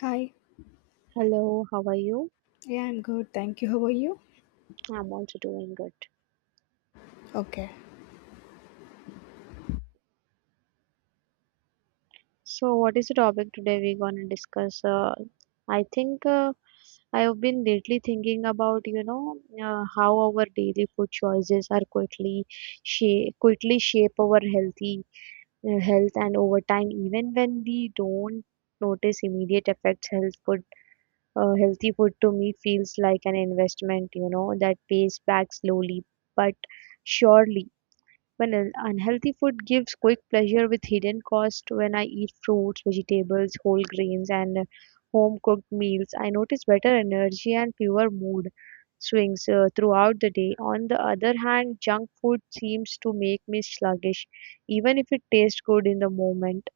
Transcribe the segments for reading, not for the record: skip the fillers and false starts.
Hi. Hello, how are you? Yeah, I'm good. Thank you. How are you? I'm also doing good. Okay. So, what is the topic today we're going to discuss? I think I've been lately thinking about, how our daily food choices are quickly shape our health and over time, even when we don't notice immediate effects, healthy food to me feels like an investment, that pays back slowly but surely. When unhealthy food gives quick pleasure with hidden cost, when I eat fruits, vegetables, whole grains, and home cooked meals, I notice better energy and fewer mood swings throughout the day. On the other hand, junk food seems to make me sluggish, even if it tastes good in the moment.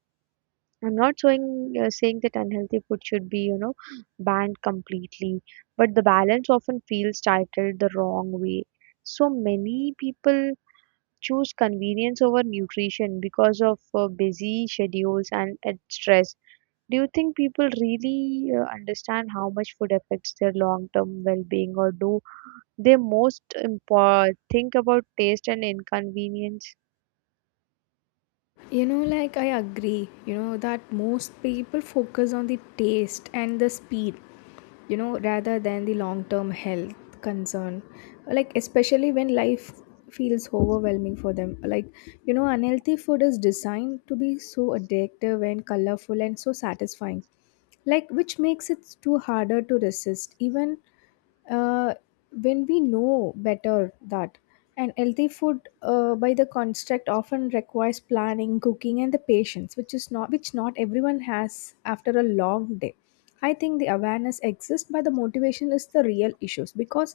I'm not saying that unhealthy food should be, banned completely, but the balance often feels titled the wrong way. So many people choose convenience over nutrition because of busy schedules and stress. Do you think people really understand how much food affects their long-term well-being, or do they think about taste and inconvenience? You know, like I agree, you know, that most people focus on the taste and the speed, you know, rather than the long term health concern. Like, especially when life feels overwhelming for them. Like, you know, unhealthy food is designed to be so addictive and colorful and so satisfying, like, which makes it too harder to resist, even uh, when we know better that and healthy food by the construct often requires planning cooking and the patience which is not which not everyone has after a long day. I think the awareness exists but the motivation is the real issues because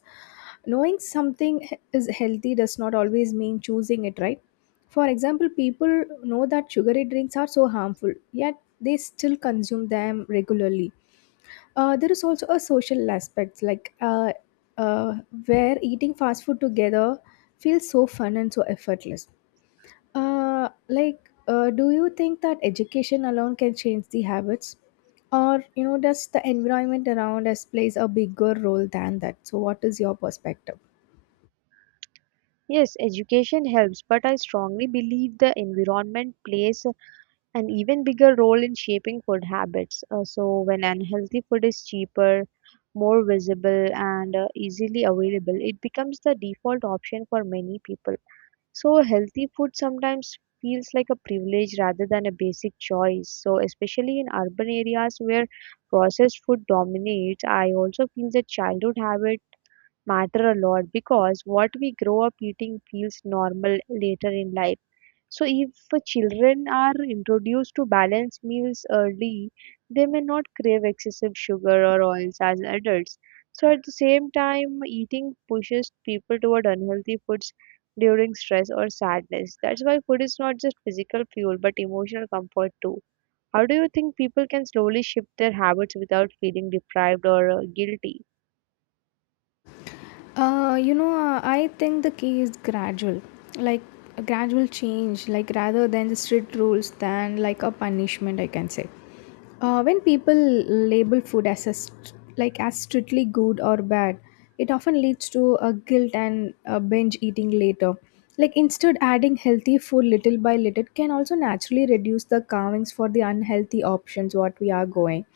knowing something is healthy does not always mean choosing it right. For example, people know that sugary drinks are so harmful yet they still consume them regularly. There is also a social aspect, like, uh, where eating fast food together feels so fun and so effortless. Do you think that education alone can change the habits, or you know, does the environment around us plays a bigger role than that? So, what is your perspective? Yes, education helps, but I strongly believe the environment plays a an even bigger role in shaping food habits. So, when unhealthy food is cheaper, more visible, and easily available, it becomes the default option for many people. So, healthy food sometimes feels like a privilege rather than a basic choice. So, especially in urban areas where processed food dominates, I also feel that childhood habits matter a lot because what we grow up eating feels normal later in life, so, if children are introduced to balanced meals early, they may not crave excessive sugar or oils as adults. So, at the same time, eating pushes people toward unhealthy foods during stress or sadness. That's why food is not just physical fuel but emotional comfort too. How do you think people can slowly shift their habits without feeling deprived or guilty? I think the key is gradual, like a gradual change, like rather than the strict rules, than like a punishment, I can say. When people label food like as strictly good or bad, it often leads to a guilt and a binge eating later. Like instead, adding healthy food little by little can also naturally reduce the carvings for the unhealthy options what we are going.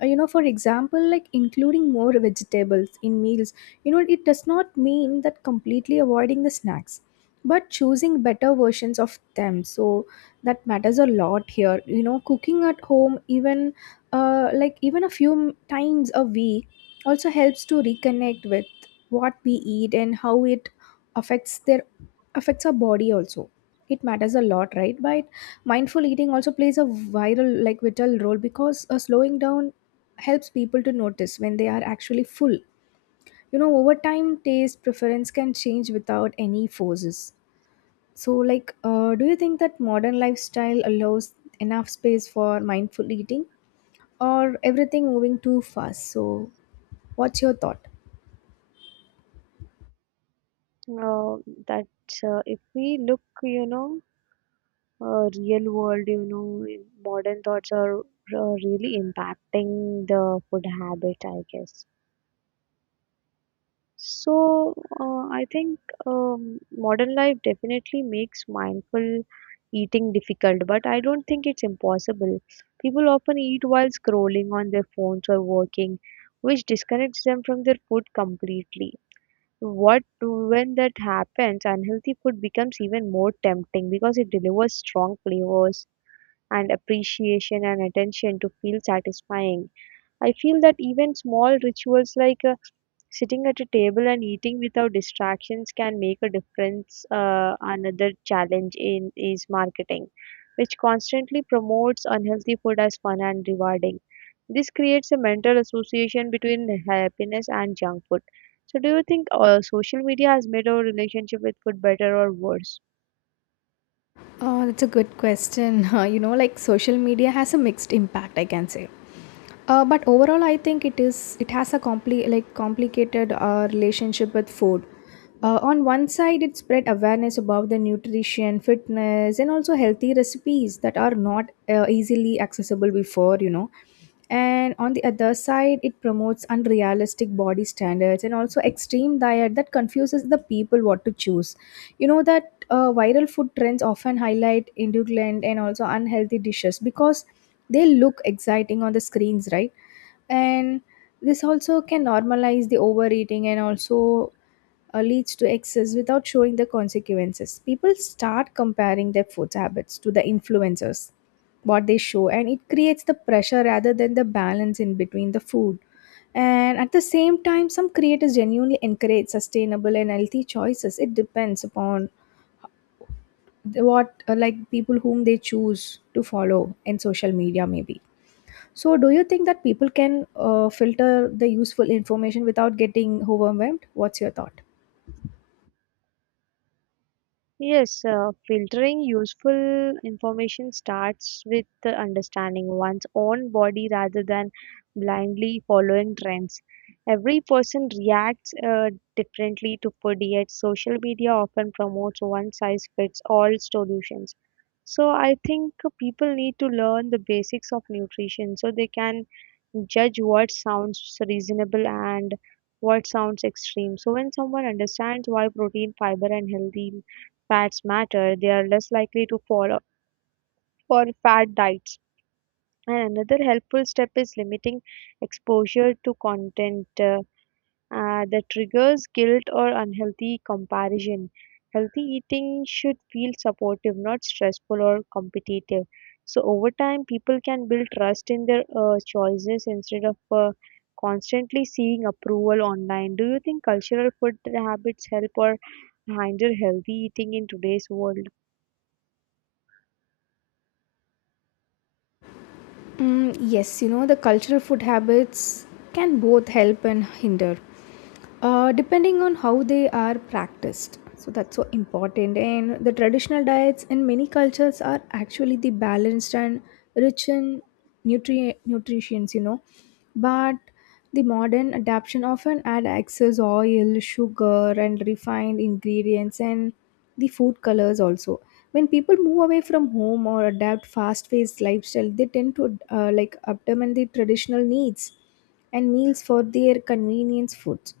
You know, for example, like including more vegetables in meals, you know, it does not mean that completely avoiding the snacks, but choosing better versions of them. So that matters a lot here. You know, cooking at home, even like even a few times a week, also helps to reconnect with what we eat and how it affects their affects our body also. It matters a lot, right? But mindful eating also plays a viral like vital role because slowing down helps people to notice when they are actually full. You know, over time taste preference can change without any forces. So do you think that modern lifestyle allows enough space for mindful eating, or everything moving too fast? So what's your thought? Uh, that if we look, real world, modern thoughts are really impacting the food habit, I guess. So, I think modern life definitely makes mindful eating difficult, but I don't think it's impossible. People often eat while scrolling on their phones or working, which disconnects them from their food completely. What When that happens, unhealthy food becomes even more tempting because it delivers strong flavors, and appreciation and attention to feel satisfying. I feel that even small rituals like sitting at a table and eating without distractions can make a difference. Another challenge in is marketing, which constantly promotes unhealthy food as fun and rewarding. This creates a mental association between happiness and junk food. So, do you think social media has made our relationship with food better or worse? Oh, that's a good question. You know, like social media has a mixed impact, I can say. But overall, I think it has a complicated relationship with food. On one side, it spread awareness about the nutrition, fitness, and also healthy recipes that are not easily accessible before, you know. And on the other side, it promotes unrealistic body standards and also extreme diet that confuses the people what to choose. You know that viral food trends often highlight indulgent and also unhealthy dishes because they look exciting on the screens, right? And this also can normalize the overeating and also leads to excess without showing the consequences. People start comparing their food habits to the influencers what they show, and it creates the pressure rather than the balance in between the food. And at the same time, some creators genuinely encourage sustainable and healthy choices. It depends upon what like people whom they choose to follow in social media maybe. So, do you think that people can filter the useful information without getting overwhelmed? What's your thought? Yes, filtering useful information starts with the understanding one's own body rather than blindly following trends. Every person reacts differently to food, yet social media often promotes one size fits all solutions. So, I think people need to learn the basics of nutrition so they can judge what sounds reasonable and what sounds extreme. So, when someone understands why protein, fiber, and healthy fats matter, they are less likely to fall for fat diets. And another helpful step is limiting exposure to content that triggers guilt or unhealthy comparison. Healthy eating should feel supportive, not stressful or competitive. So, over time, people can build trust in their choices instead of constantly seeing approval online. Do you think cultural food habits help or hinder healthy eating in today's world? Mm, yes, you know, the cultural food habits can both help and hinder, depending on how they are practiced. So that's so important. And the traditional diets in many cultures are actually the balanced and rich in nutrients, you know. But the modern adaptation often add excess oil, sugar, and refined ingredients, and the food colors also. When people move away from home or adapt fast-paced lifestyle, they tend to like abandon the traditional needs and meals for their convenience foods.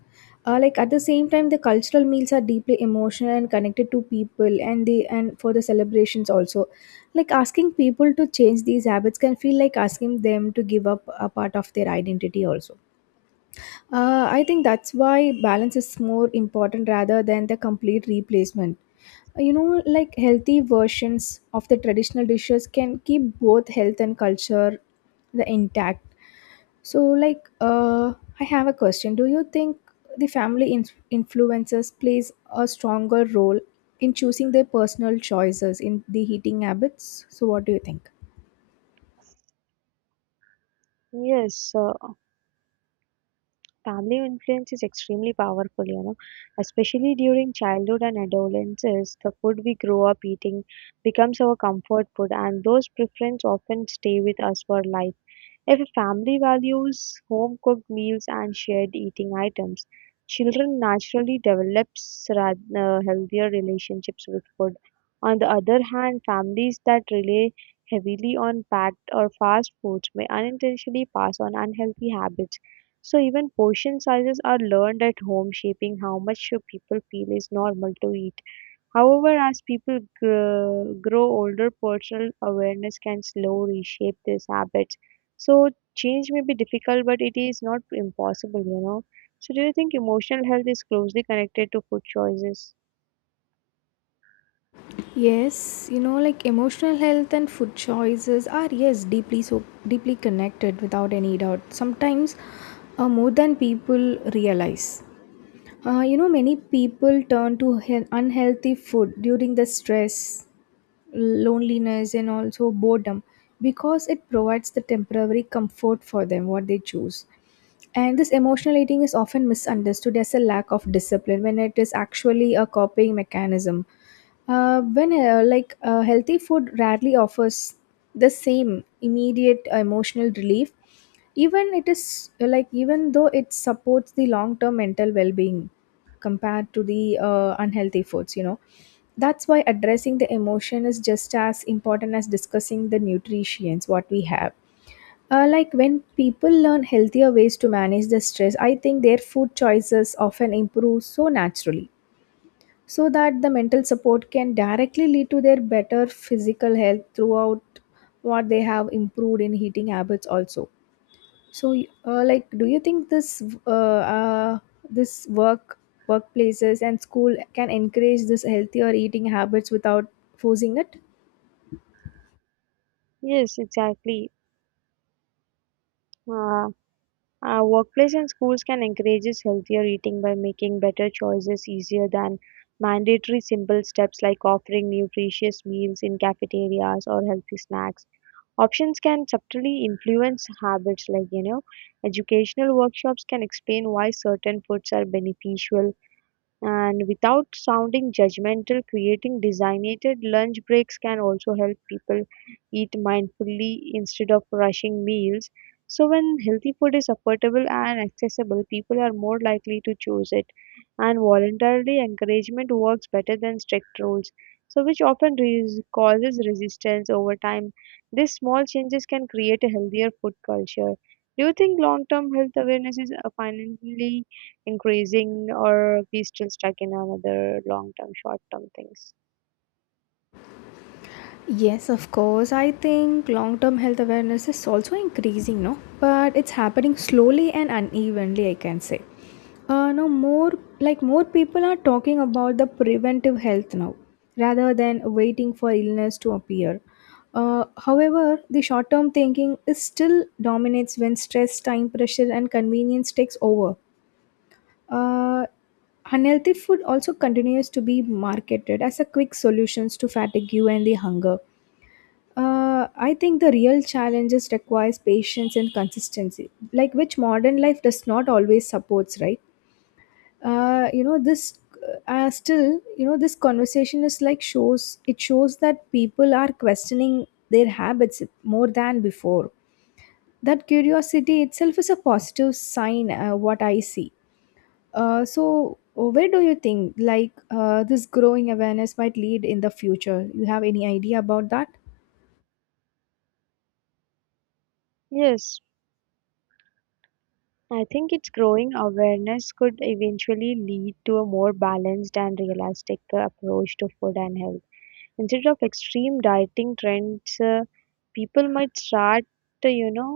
Like at the same time, the cultural meals are deeply emotional and connected to people, and the and for the celebrations also. Like asking people to change these habits can feel like asking them to give up a part of their identity also. I think that's why balance is more important rather than the complete replacement. You know, like healthy versions of the traditional dishes can keep both health and culture the intact. So, I have a question. Do you think the family influences plays a stronger role in choosing their personal choices in the heating habits? So, what do you think? Yes, family influence is extremely powerful, especially during childhood and adolescence. The food we grow up eating becomes our comfort food, and those preferences often stay with us for life. If a family values home-cooked meals and shared eating items, children naturally develop healthier relationships with food. On the other hand, families that rely heavily on packed or fast foods may unintentionally pass on unhealthy habits. So even portion sizes are learned at home, shaping how much people feel is normal to eat. However, as people grow older, personal awareness can slow reshape these habits. So change may be difficult, but it is not impossible. So do you think emotional health is closely connected to food choices? Yes, you know, like emotional health and food choices are yes deeply so deeply connected without any doubt. Sometimes more than people realize. You know, many people turn to unhealthy food during the stress, loneliness, and also boredom because it provides the temporary comfort for them what they choose. And this emotional eating is often misunderstood as a lack of discipline when it is actually a coping mechanism. When healthy food rarely offers the same immediate emotional relief, even it is like even though it supports the long-term mental well-being compared to the unhealthy foods, you know. That's why addressing the emotion is just as important as discussing the nutrients what we have. Like when people learn healthier ways to manage the stress, I think their food choices often improve so naturally, so that the mental support can directly lead to their better physical health throughout what they have improved in eating habits also. So, do you think this uh, uh, this work workplaces and school can encourage this healthier eating habits without forcing it? Yes, exactly. Uh, Workplace and schools can encourage healthier eating by making better choices easier than mandatory simple steps like offering nutritious meals in cafeterias or healthy snacks. Options can subtly influence habits, like educational workshops can explain why certain foods are beneficial and without sounding judgmental, creating designated lunch breaks can also help people eat mindfully instead of rushing meals. So, when healthy food is affordable and accessible, people are more likely to choose it. And voluntarily, encouragement works better than strict rules, so which often causes resistance over time. These small changes can create a healthier food culture. Do you think long term health awareness is finally increasing, or we still stuck in another long term short term things? Yes, of course. I think long term health awareness is also increasing, no? But it's happening slowly and unevenly, I can say. Now, more like more people are talking about the preventive health now rather than waiting for illness to appear. However, the short term thinking is still dominates when stress, time pressure, and convenience takes over. Uh, unhealthy food also continues to be marketed as a quick solutions to fatigue and the hunger. Uh, I think the real challenges requires patience and consistency, like which modern life does not always supports, right? You know this. Still, you know this conversation is like shows. It shows that people are questioning their habits more than before. That curiosity itself is a positive sign. What I see. So, where do you think this growing awareness might lead in the future? You have any idea about that? Yes, I think it's growing awareness could eventually lead to a more balanced and realistic approach to food and health. Instead of extreme dieting trends, people might start, you know,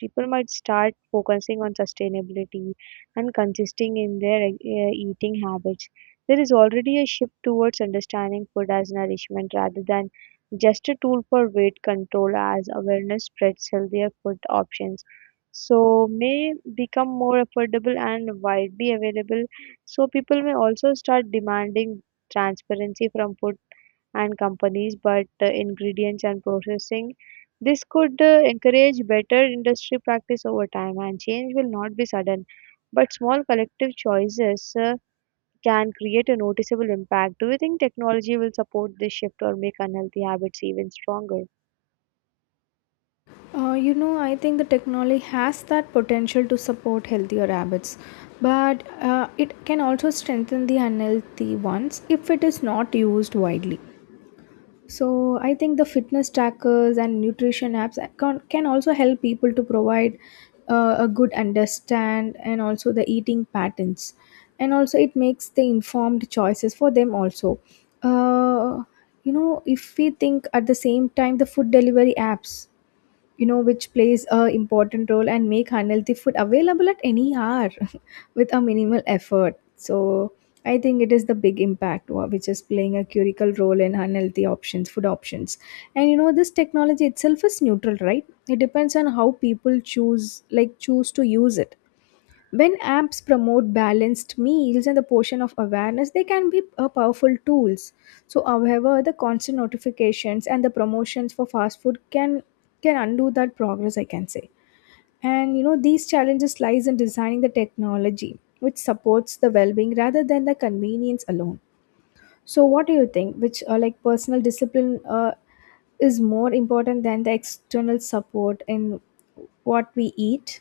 people might start focusing on sustainability and consisting in their eating habits. There is already a shift towards understanding food as nourishment rather than just a tool for weight control, as awareness spreads healthier food options so may become more affordable and widely available, so people may also start demanding transparency from food and companies, but ingredients and processing. This could encourage better industry practice over time, and change will not be sudden. But small collective choices can create a noticeable impact. Do you think technology will support this shift or make unhealthy habits even stronger? You know, I think the technology has that potential to support healthier habits, but it can also strengthen the unhealthy ones if it is not used widely. So, I think the fitness trackers and nutrition apps can also help people to provide a good understand and also the eating patterns. And also, it makes the informed choices for them also. Uh, you know, if we think at the same time, the food delivery apps, you know, which plays a important role and make unhealthy food available at any hour with a minimal effort. So I think it is the big impact which is playing a critical role in unhealthy options food options. And you know, this technology itself is neutral, right? It depends on how people choose to use it. When apps promote balanced meals and the portion of awareness, they can be a powerful tools. So, however, the constant notifications and the promotions for fast food can undo that progress, I can say. And you know, these challenges lies in designing the technology which supports the well-being rather than the convenience alone. So, what do you think? Which like, personal discipline is more important than the external support in what we eat?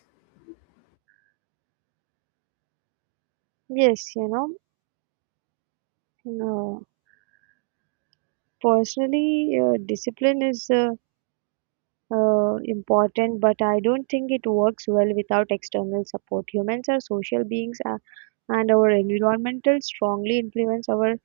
Yes, know, personally, discipline is important, but I don't think it works well without external support. Humans are social beings, and our environmental strongly influence our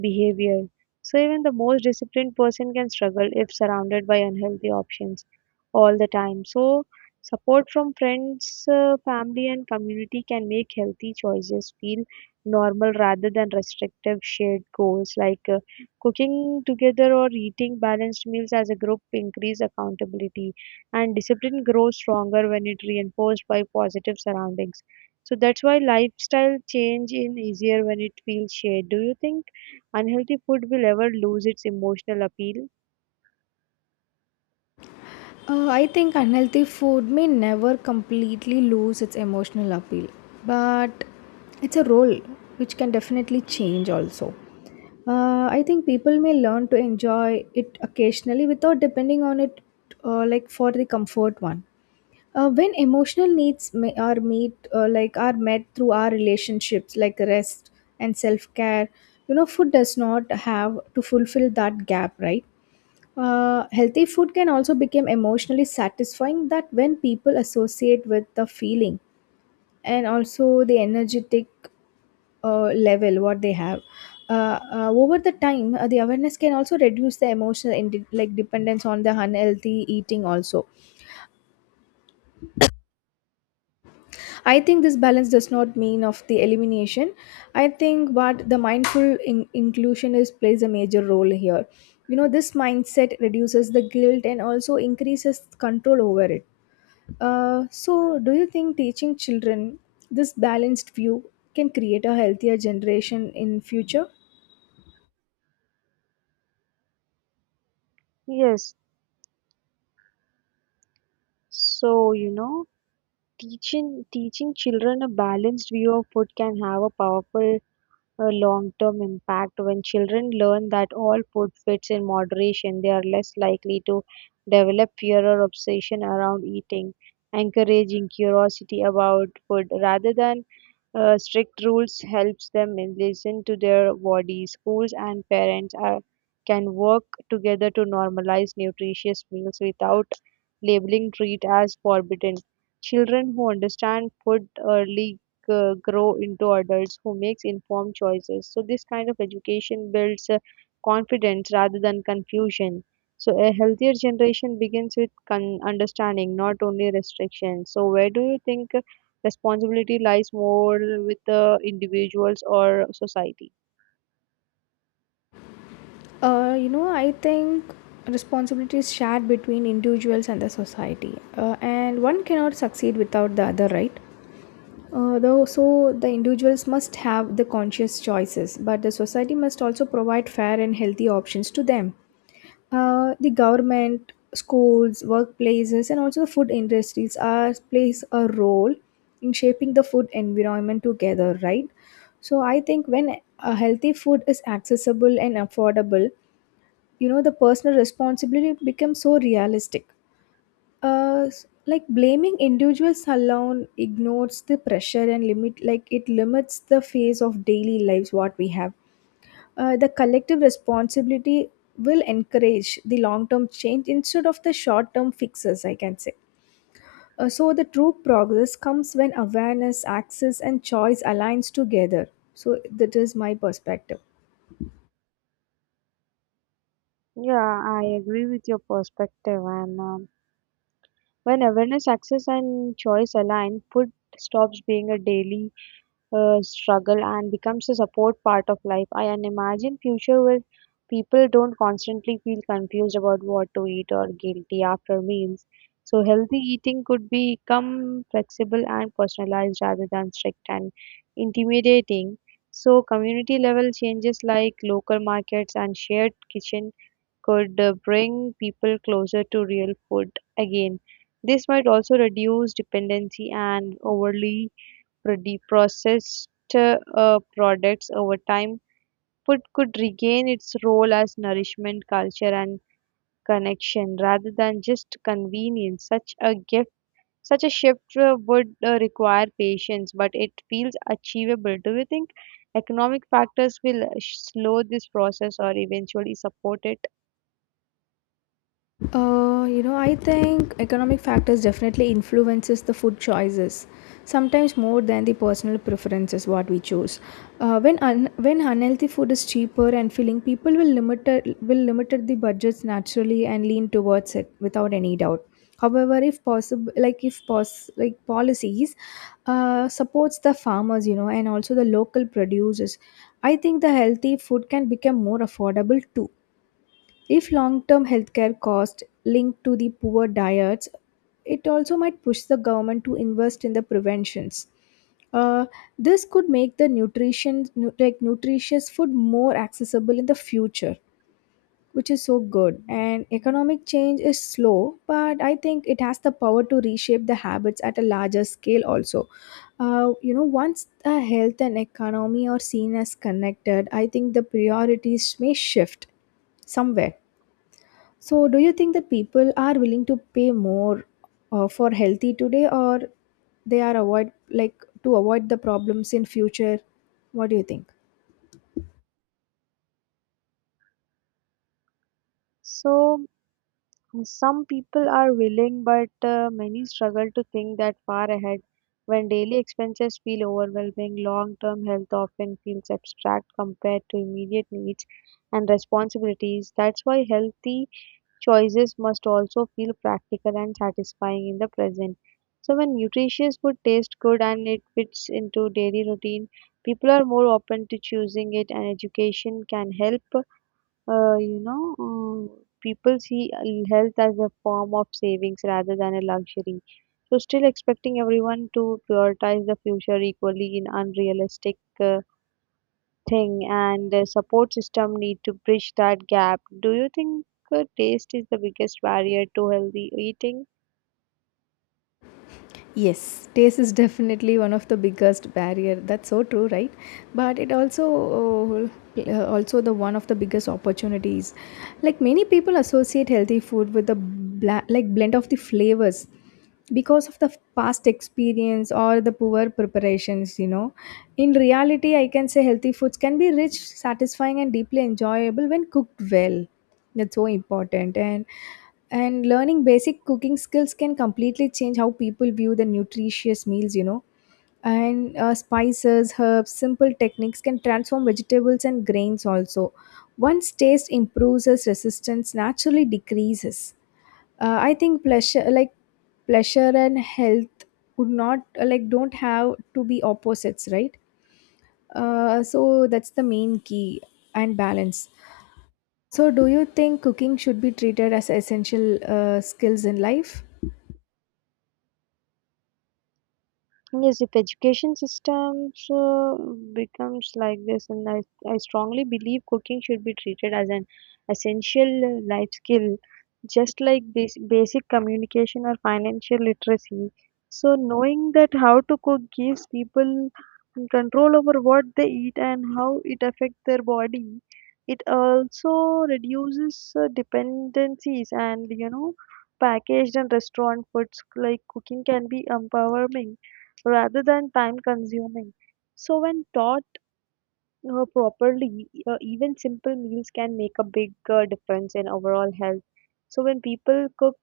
behavior. So even the most disciplined person can struggle if surrounded by unhealthy options all the time. So support from friends, family, and community can make healthy choices feel normal rather than restrictive shared goals like. Cooking together or eating balanced meals as a group increase accountability, and discipline grows stronger when it reinforced by positive surroundings. So that's why lifestyle change in easier when it feels shared. Do you think unhealthy food will ever lose its emotional appeal? I think unhealthy food may never completely lose its emotional appeal, but it's a role which can definitely change also. I think people may learn to enjoy it occasionally without depending on it, like for the comfort one. When emotional needs may, are meet like are met through our relationships like rest and self-care, you know food does not have to fulfill that gap, right? Healthy food can also become emotionally satisfying that when people associate with the feeling and also the energetic level what they have over the time, the awareness can also reduce the emotional like dependence on the unhealthy eating also. I think this balance does not mean of the elimination. I think but the mindful inclusion is plays a major role here. You know, this mindset reduces the guilt and also increases control over it. Do you think teaching children this balanced view can create a healthier generation in future? Yes. So, teaching children a balanced view of food can have a powerful a long-term impact. When children learn that all food fits in moderation, they are less likely to develop fear or obsession around eating, encouraging curiosity about food rather than strict rules helps them in listen to their body. Schools and parents can work together to normalize nutritious meals without labeling treat as forbidden. Children who understand food early grow into adults who makes informed choices. So this kind of education builds confidence rather than confusion. So a healthier generation begins with understanding, not only restriction. So where do you think responsibility lies more, with the individuals or society? I think responsibility is shared between individuals and the society, and one cannot succeed without the other, right? Though so the individuals must have the conscious choices, but the society must also provide fair and healthy options to them. The government, schools, workplaces, and also the food industries are plays a role in shaping the food environment together, right? So I think when a healthy food is accessible and affordable, the personal responsibility becomes so realistic. Like blaming individuals alone ignores the pressure and limit, like it limits the phase of daily lives what we have. The collective responsibility will encourage the long term change instead of the short term fixes, I can say. So the true progress comes when awareness access and choice aligns together, so that is my perspective. Yeah, I agree with your perspective. And when awareness, access, and choice align, food stops being a daily struggle and becomes a support part of life. I can imagine future where people don't constantly feel confused about what to eat or guilty after meals. So healthy eating could become flexible and personalized rather than strict and intimidating. So community level changes like local markets and shared kitchen could bring people closer to real food again. This might also reduce dependency and overly deprocessed products over time, food could regain its role as nourishment, culture, and connection rather than just convenience. Such a shift would require patience, but it feels achievable. Do you think economic factors will slow this process or eventually support it? I think economic factors definitely influences the food choices, sometimes more than the personal preferences what we choose. Uh, when unhealthy food is cheaper and filling, people will limited the budgets naturally and lean towards it without any doubt. However, if possible, like if pos- like policies supports the farmers, you know, and also the local producers, I think the healthy food can become more affordable too. If long term healthcare costs linked to the poor diets, it also might push the government to invest in the preventions. Uh, this could make like nutritious food more accessible in the future, which is so good. And economic change is slow, but I think it has the power to reshape the habits at a larger scale also. You know, once the health and economy are seen as connected, I think the priorities may shift somewhere. So, do you think that people are willing to pay more for healthy today, or they are avoid, to avoid the problems in future? What do you think? So, some people are willing, but many struggle to think that far ahead. When daily expenses feel overwhelming, long term health often feels abstract compared to immediate needs and responsibilities. That's why healthy choices must also feel practical and satisfying in the present. So, when nutritious food tastes good and it fits into daily routine, people are more open to choosing it, and education can help uh, you know, uh, people see health as a form of savings rather than a luxury. So, still expecting everyone to prioritize the future equally in unrealistic thing, and the support system need to bridge that gap. Do you think taste is the biggest barrier to healthy eating? Yes, taste is definitely one of the biggest barrier. That's so true, right? But it also also the one of the biggest opportunities. Like many people associate healthy food with the like blend of the flavors because of the past experience or the poor preparations, you know. In reality, I can say healthy foods can be rich, satisfying and deeply enjoyable when cooked well. That's so important, and learning basic cooking skills can completely change how people view the nutritious meals, you know. And spices, herbs, simple techniques can transform vegetables and grains also. Once taste improves, as resistance naturally decreases. I think pleasure, like pleasure and health, would not like don't have to be opposites, right? So that's the main key and balance. So, do you think cooking should be treated as essential skills in life? Yes, if education systems becomes like this, and I strongly believe cooking should be treated as an essential life skill, just like basic communication or financial literacy. So, knowing that how to cook gives people control over what they eat and how it affects their body. It also reduces dependencies and packaged and restaurant foods, like cooking can be empowering rather than time consuming. So, when taught properly, even simple meals can make a big difference in overall health. So, when people cook,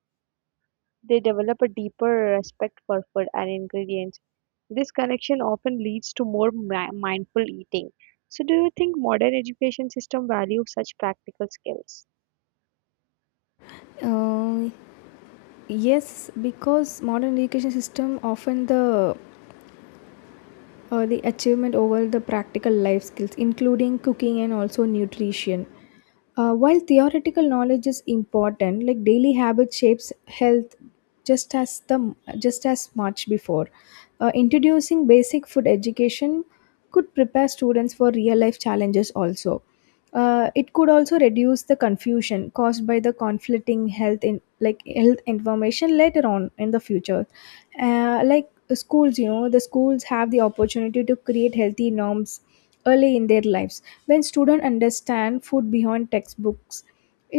they develop a deeper respect for food and ingredients. This connection often leads to more mindful eating. So, do you think modern education system values such practical skills? Uh, yes, because modern education system often the achievement over the practical life skills, including cooking and also nutrition. While theoretical knowledge is important, like daily habit shapes health just as much before. Introducing basic food education could prepare students for real life challenges also. It could also reduce the confusion caused by the conflicting health in like health information later on in the future. uh, like Schools, the schools have the opportunity to create healthy norms early in their lives. When students understand food beyond textbooks,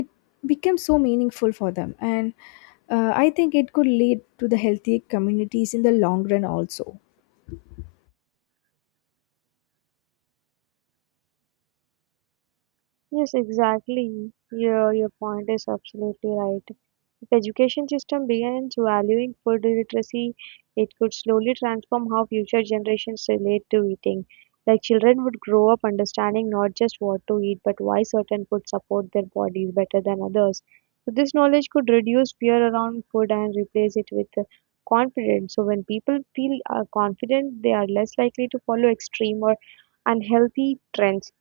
it becomes so meaningful for them. And I think it could lead to the healthy communities in the long run also. Yes, exactly. Your point is absolutely right. If education system begins valuing food literacy, it could slowly transform how future generations relate to eating. Like children would grow up understanding not just what to eat, but why certain foods support their bodies better than others. So this knowledge could reduce fear around food and replace it with confidence. So when people feel confident, they are less likely to follow extreme or unhealthy trends.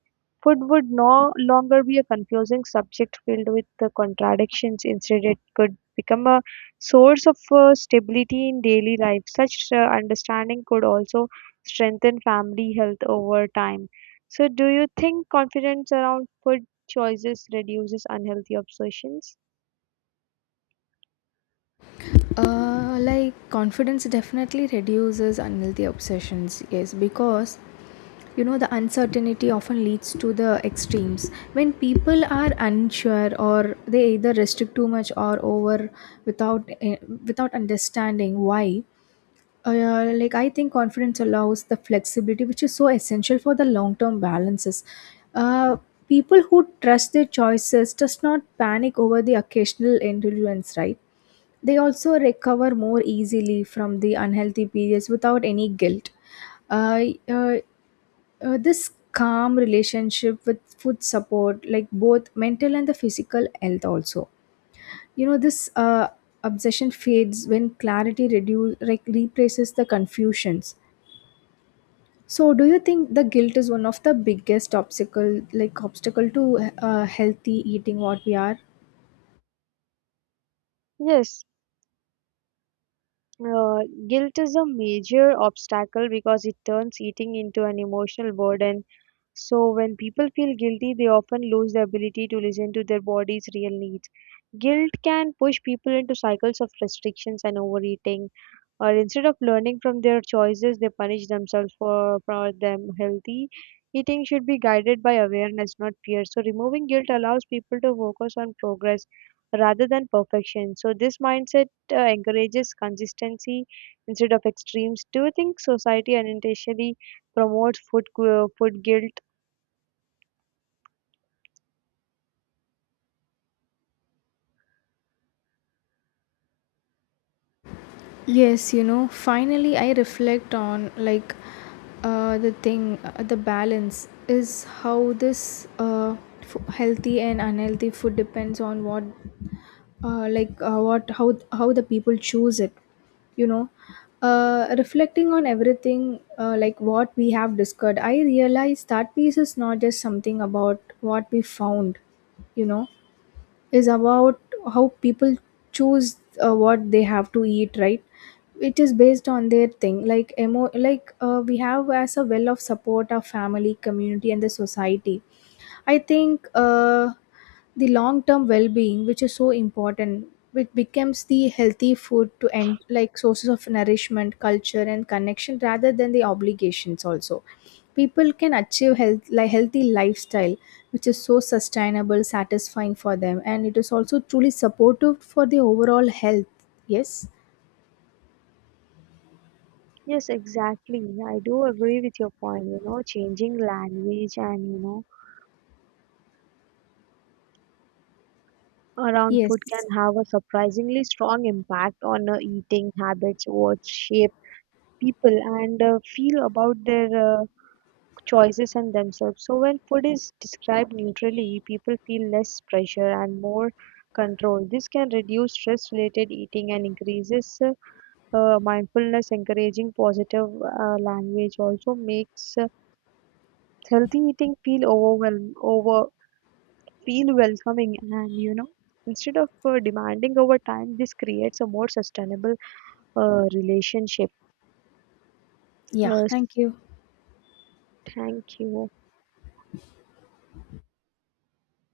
Food would no longer be a confusing subject filled with the contradictions. Instead, it could become a source of stability in daily life. Such understanding could also strengthen family health over time. So, do you think confidence around food choices reduces unhealthy obsessions? Confidence definitely reduces unhealthy obsessions, yes, because you know the uncertainty often leads to the extremes. When people are unsure or they either restrict too much or over without eh, without understanding why. I think confidence allows the flexibility, which is so essential for the long term balances. Uh, People who trust their choices does not panic over the occasional indulgence, right? They also recover more easily from the unhealthy periods without any guilt. Uh, uh, this calm relationship with food support, like both mental and the physical health, also. You know, this Obsession fades when clarity reduce, like replaces the confusions. So, do you think the guilt is one of the biggest obstacle, like obstacle to healthy eating? What we are? Yes. Uh, Guilt is a major obstacle because it turns eating into an emotional burden. So, when people feel guilty, they often lose the ability to listen to their body's real needs. Guilt can push people into cycles of restrictions and overeating, or instead of learning from their choices they punish themselves for. For them, healthy eating should be guided by awareness, not fear, so removing guilt allows people to focus on progress rather than perfection. So this mindset encourages consistency instead of extremes. Do you think society unintentionally promotes food guilt? Yes, you know, finally I reflect on the thing, the balance is how this healthy and unhealthy food depends on what, what how the people choose it. You know, reflecting on everything like what we have discussed, I realize that piece is not just something about what we found. You know, is about how people choose what they have to eat, right? It is based on their thing, like emo like we have as a well of support our family community and the society. I think the long term well being, which is so important, which becomes the healthy food to end like sources of nourishment, culture, and connection rather than the obligations. Also, people can achieve health like healthy lifestyle, which is so sustainable, satisfying for them, and it is also truly supportive for the overall health. Yes. Yes, exactly. I do agree with your point. Changing language and around food can Yes. have a surprisingly strong impact on eating habits, what shape people and feel about their uh, choices and themselves. So, when food is described neutrally, people feel less pressure and more control. This can reduce stress related eating and increases mindfulness, encouraging positive language, also makes healthy eating feel overwhelm over feel welcoming, and instead of demanding over time this creates a more sustainable relationship. Yeah. uh, Thank you. Thank you.